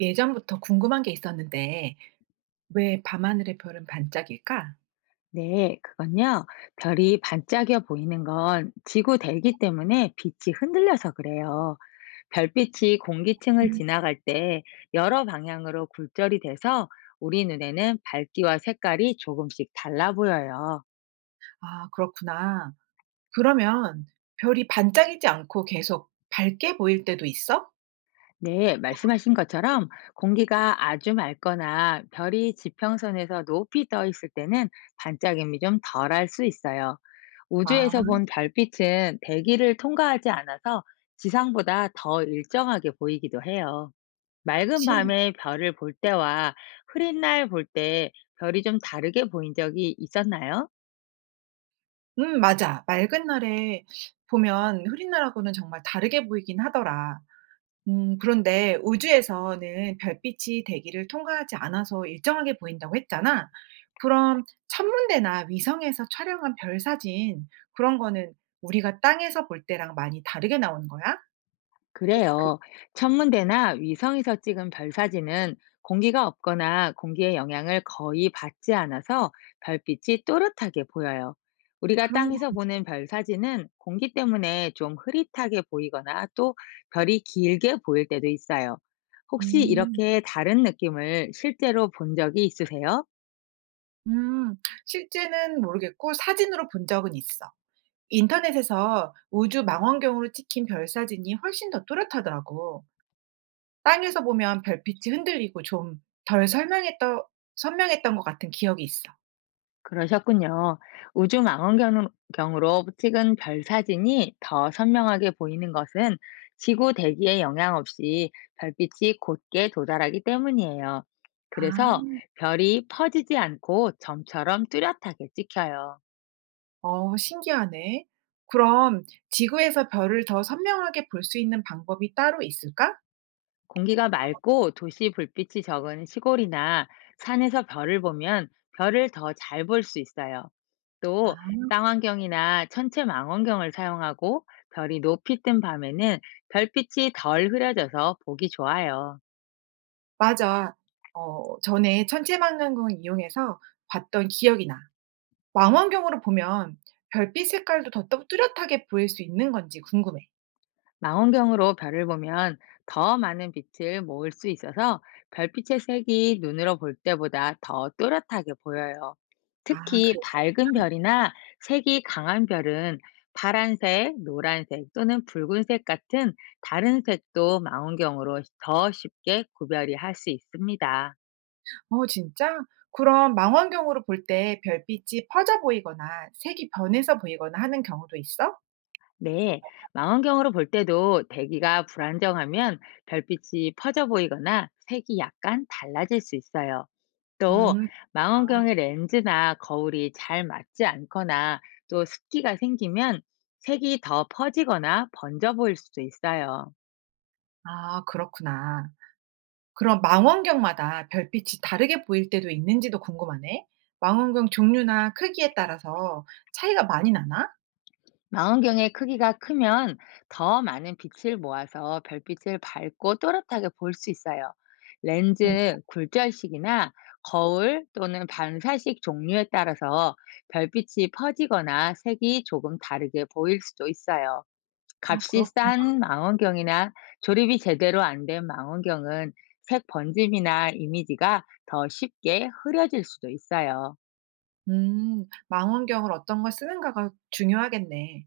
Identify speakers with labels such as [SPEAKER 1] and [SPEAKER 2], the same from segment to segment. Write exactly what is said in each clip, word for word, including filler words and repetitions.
[SPEAKER 1] 예전부터 궁금한 게 있었는데 왜 밤하늘의 별은 반짝일까?
[SPEAKER 2] 네, 그건요. 별이 반짝여 보이는 건 지구 대기 때문에 빛이 흔들려서 그래요. 별빛이 공기층을
[SPEAKER 1] 음.
[SPEAKER 2] 지나갈 때 여러 방향으로 굴절이 돼서 우리 눈에는 밝기와 색깔이 조금씩 달라 보여요.
[SPEAKER 1] 아, 그렇구나. 그러면 별이 반짝이지 않고 계속 밝게 보일 때도 있어?
[SPEAKER 2] 네, 말씀하신 것처럼 공기가 아주 맑거나 별이 지평선에서 높이 떠 있을 때는 반짝임이 좀 덜할 수 있어요. 우주에서
[SPEAKER 1] 아,
[SPEAKER 2] 본 별빛은 대기를 통과하지 않아서 지상보다 더 일정하게 보이기도 해요. 맑은
[SPEAKER 1] 신
[SPEAKER 2] 밤에 별을 볼 때와 흐린 날 볼 때 별이 좀 다르게 보인 적이 있었나요?
[SPEAKER 1] 음, 맞아. 맑은 날에 보면 흐린 날하고는 정말 다르게 보이긴 하더라. 음, 그런데 우주에서는 별빛이 대기를 통과하지 않아서 일정하게 보인다고 했잖아. 그럼 천문대나 위성에서 촬영한 별 사진, 그런 거는 우리가 땅에서 볼 때랑 많이 다르게 나오는 거야?
[SPEAKER 2] 그래요. 천문대나 위성에서 찍은 별 사진은 공기가 없거나 공기의 영향을 거의 받지 않아서 별빛이 또렷하게 보여요. 우리가
[SPEAKER 1] 그런 거.
[SPEAKER 2] 땅에서 보는 별 사진은 공기 때문에 좀 흐릿하게 보이거나 또 별이 길게 보일 때도 있어요. 혹시
[SPEAKER 1] 음.
[SPEAKER 2] 이렇게 다른 느낌을 실제로 본 적이 있으세요?
[SPEAKER 1] 음. 실제는 모르겠고 사진으로 본 적은 있어. 인터넷에서 우주 망원경으로 찍힌 별 사진이 훨씬 더 또렷하더라고. 땅에서 보면 별빛이 흔들리고 좀 덜 설명했던 선명했던 것 같은 기억이 있어.
[SPEAKER 2] 그러셨군요. 우주 망원경으로 찍은 별 사진이 더 선명하게 보이는 것은 지구 대기에 영향 없이 별빛이 곧게 도달하기 때문이에요. 그래서
[SPEAKER 1] 아.
[SPEAKER 2] 별이 퍼지지 않고 점처럼 뚜렷하게 찍혀요.
[SPEAKER 1] 어, 신기하네. 그럼 지구에서 별을 더 선명하게 볼 수 있는 방법이 따로 있을까?
[SPEAKER 2] 공기가 맑고 도시 불빛이 적은 시골이나 산에서 별을 보면 별을 더 잘 볼 수 있어요. 또
[SPEAKER 1] 아.
[SPEAKER 2] 쌍안경이나 천체 망원경을 사용하고 별이 높이 뜬 밤에는 별빛이 덜 흐려져서 보기 좋아요.
[SPEAKER 1] 맞아. 어, 전에 천체망원경을 이용해서 봤던 기억이 나. 망원경으로 보면 별빛 색깔도 더 뚜- 뚜렷하게 보일 수 있는 건지 궁금해.
[SPEAKER 2] 망원경으로 별을 보면 더 많은 빛을 모을 수 있어서 별빛의 색이 눈으로 볼 때보다 더 또렷하게 보여요.
[SPEAKER 1] 아,
[SPEAKER 2] 특히
[SPEAKER 1] 그래서.
[SPEAKER 2] 밝은 별이나 색이 강한 별은 파란색, 노란색 또는 붉은색 같은 다른 색도 망원경으로 더 쉽게 구별이 할 수 있습니다.
[SPEAKER 1] 어, 진짜? 그럼 망원경으로 볼 때 별빛이 퍼져 보이거나 색이 변해서 보이거나 하는 경우도 있어?
[SPEAKER 2] 네, 망원경으로 볼 때도 대기가 불안정하면 별빛이 퍼져 보이거나 색이 약간 달라질 수 있어요. 또
[SPEAKER 1] 음. 아.
[SPEAKER 2] 망원경의 렌즈나 거울이 잘 맞지 않거나 또 습기가 생기면 색이 더 퍼지거나 번져 보일 수도 있어요.
[SPEAKER 1] 아, 그렇구나. 그럼 망원경마다 별빛이 다르게 보일 때도 있는지도 궁금하네. 망원경 종류나 크기에 따라서 차이가 많이 나나?
[SPEAKER 2] 망원경의 크기가 크면 더 많은 빛을 모아서 별빛을 밝고 또렷하게 볼 수 있어요.
[SPEAKER 1] 음.
[SPEAKER 2] 렌즈 굴절식이나 거울 또는 반사식 종류에 따라서 별빛이 퍼지거나 색이 조금 다르게 보일 수도 있어요.
[SPEAKER 1] 아,
[SPEAKER 2] 값이
[SPEAKER 1] 그렇구나.
[SPEAKER 2] 싼 망원경이나 조립이 제대로 안 된 망원경은 색 번짐이나 이미지가 더 쉽게 흐려질 수도 있어요.
[SPEAKER 1] 음. 망원경을 어떤 걸 쓰는가가 중요하겠네.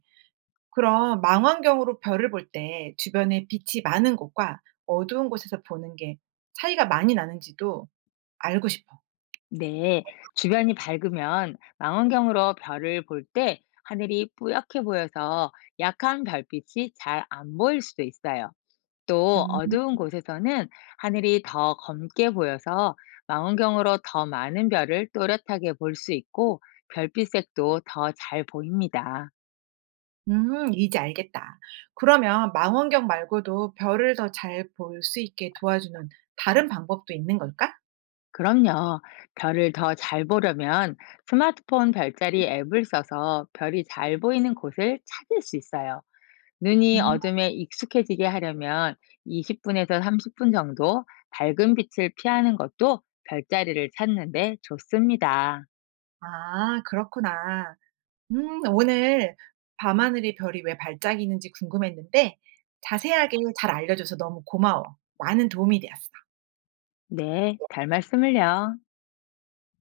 [SPEAKER 1] 그럼 망원경으로 별을 볼 때 주변에 빛이 많은 곳과 어두운 곳에서 보는 게 차이가 많이 나는지도 알고 싶어.
[SPEAKER 2] 네, 주변이 밝으면 망원경으로 별을 볼 때 하늘이 뿌옇게 보여서 약한 별빛이 잘 안 보일 수도 있어요. 또
[SPEAKER 1] 음.
[SPEAKER 2] 어두운 곳에서는 하늘이 더 검게 보여서 망원경으로 더 많은 별을 또렷하게 볼 수 있고 별빛 색도 더 잘 보입니다.
[SPEAKER 1] 음, 이제 알겠다. 그러면 망원경 말고도 별을 더 잘 볼 수 있게 도와주는 다른 방법도 있는 걸까?
[SPEAKER 2] 그럼요. 별을 더 잘 보려면 스마트폰 별자리 앱을 써서 별이 잘 보이는 곳을 찾을 수 있어요. 눈이
[SPEAKER 1] 음.
[SPEAKER 2] 어둠에 익숙해지게 하려면 이십 분에서 삼십 분 정도 밝은 빛을 피하는 것도 별자리를 찾는 데 좋습니다.
[SPEAKER 1] 아, 그렇구나. 음, 오늘 밤하늘의 별이 왜 반짝이는지 궁금했는데 자세하게 잘 알려줘서 너무 고마워. 많은 도움이 되었어.
[SPEAKER 2] 네, 별 말씀을요.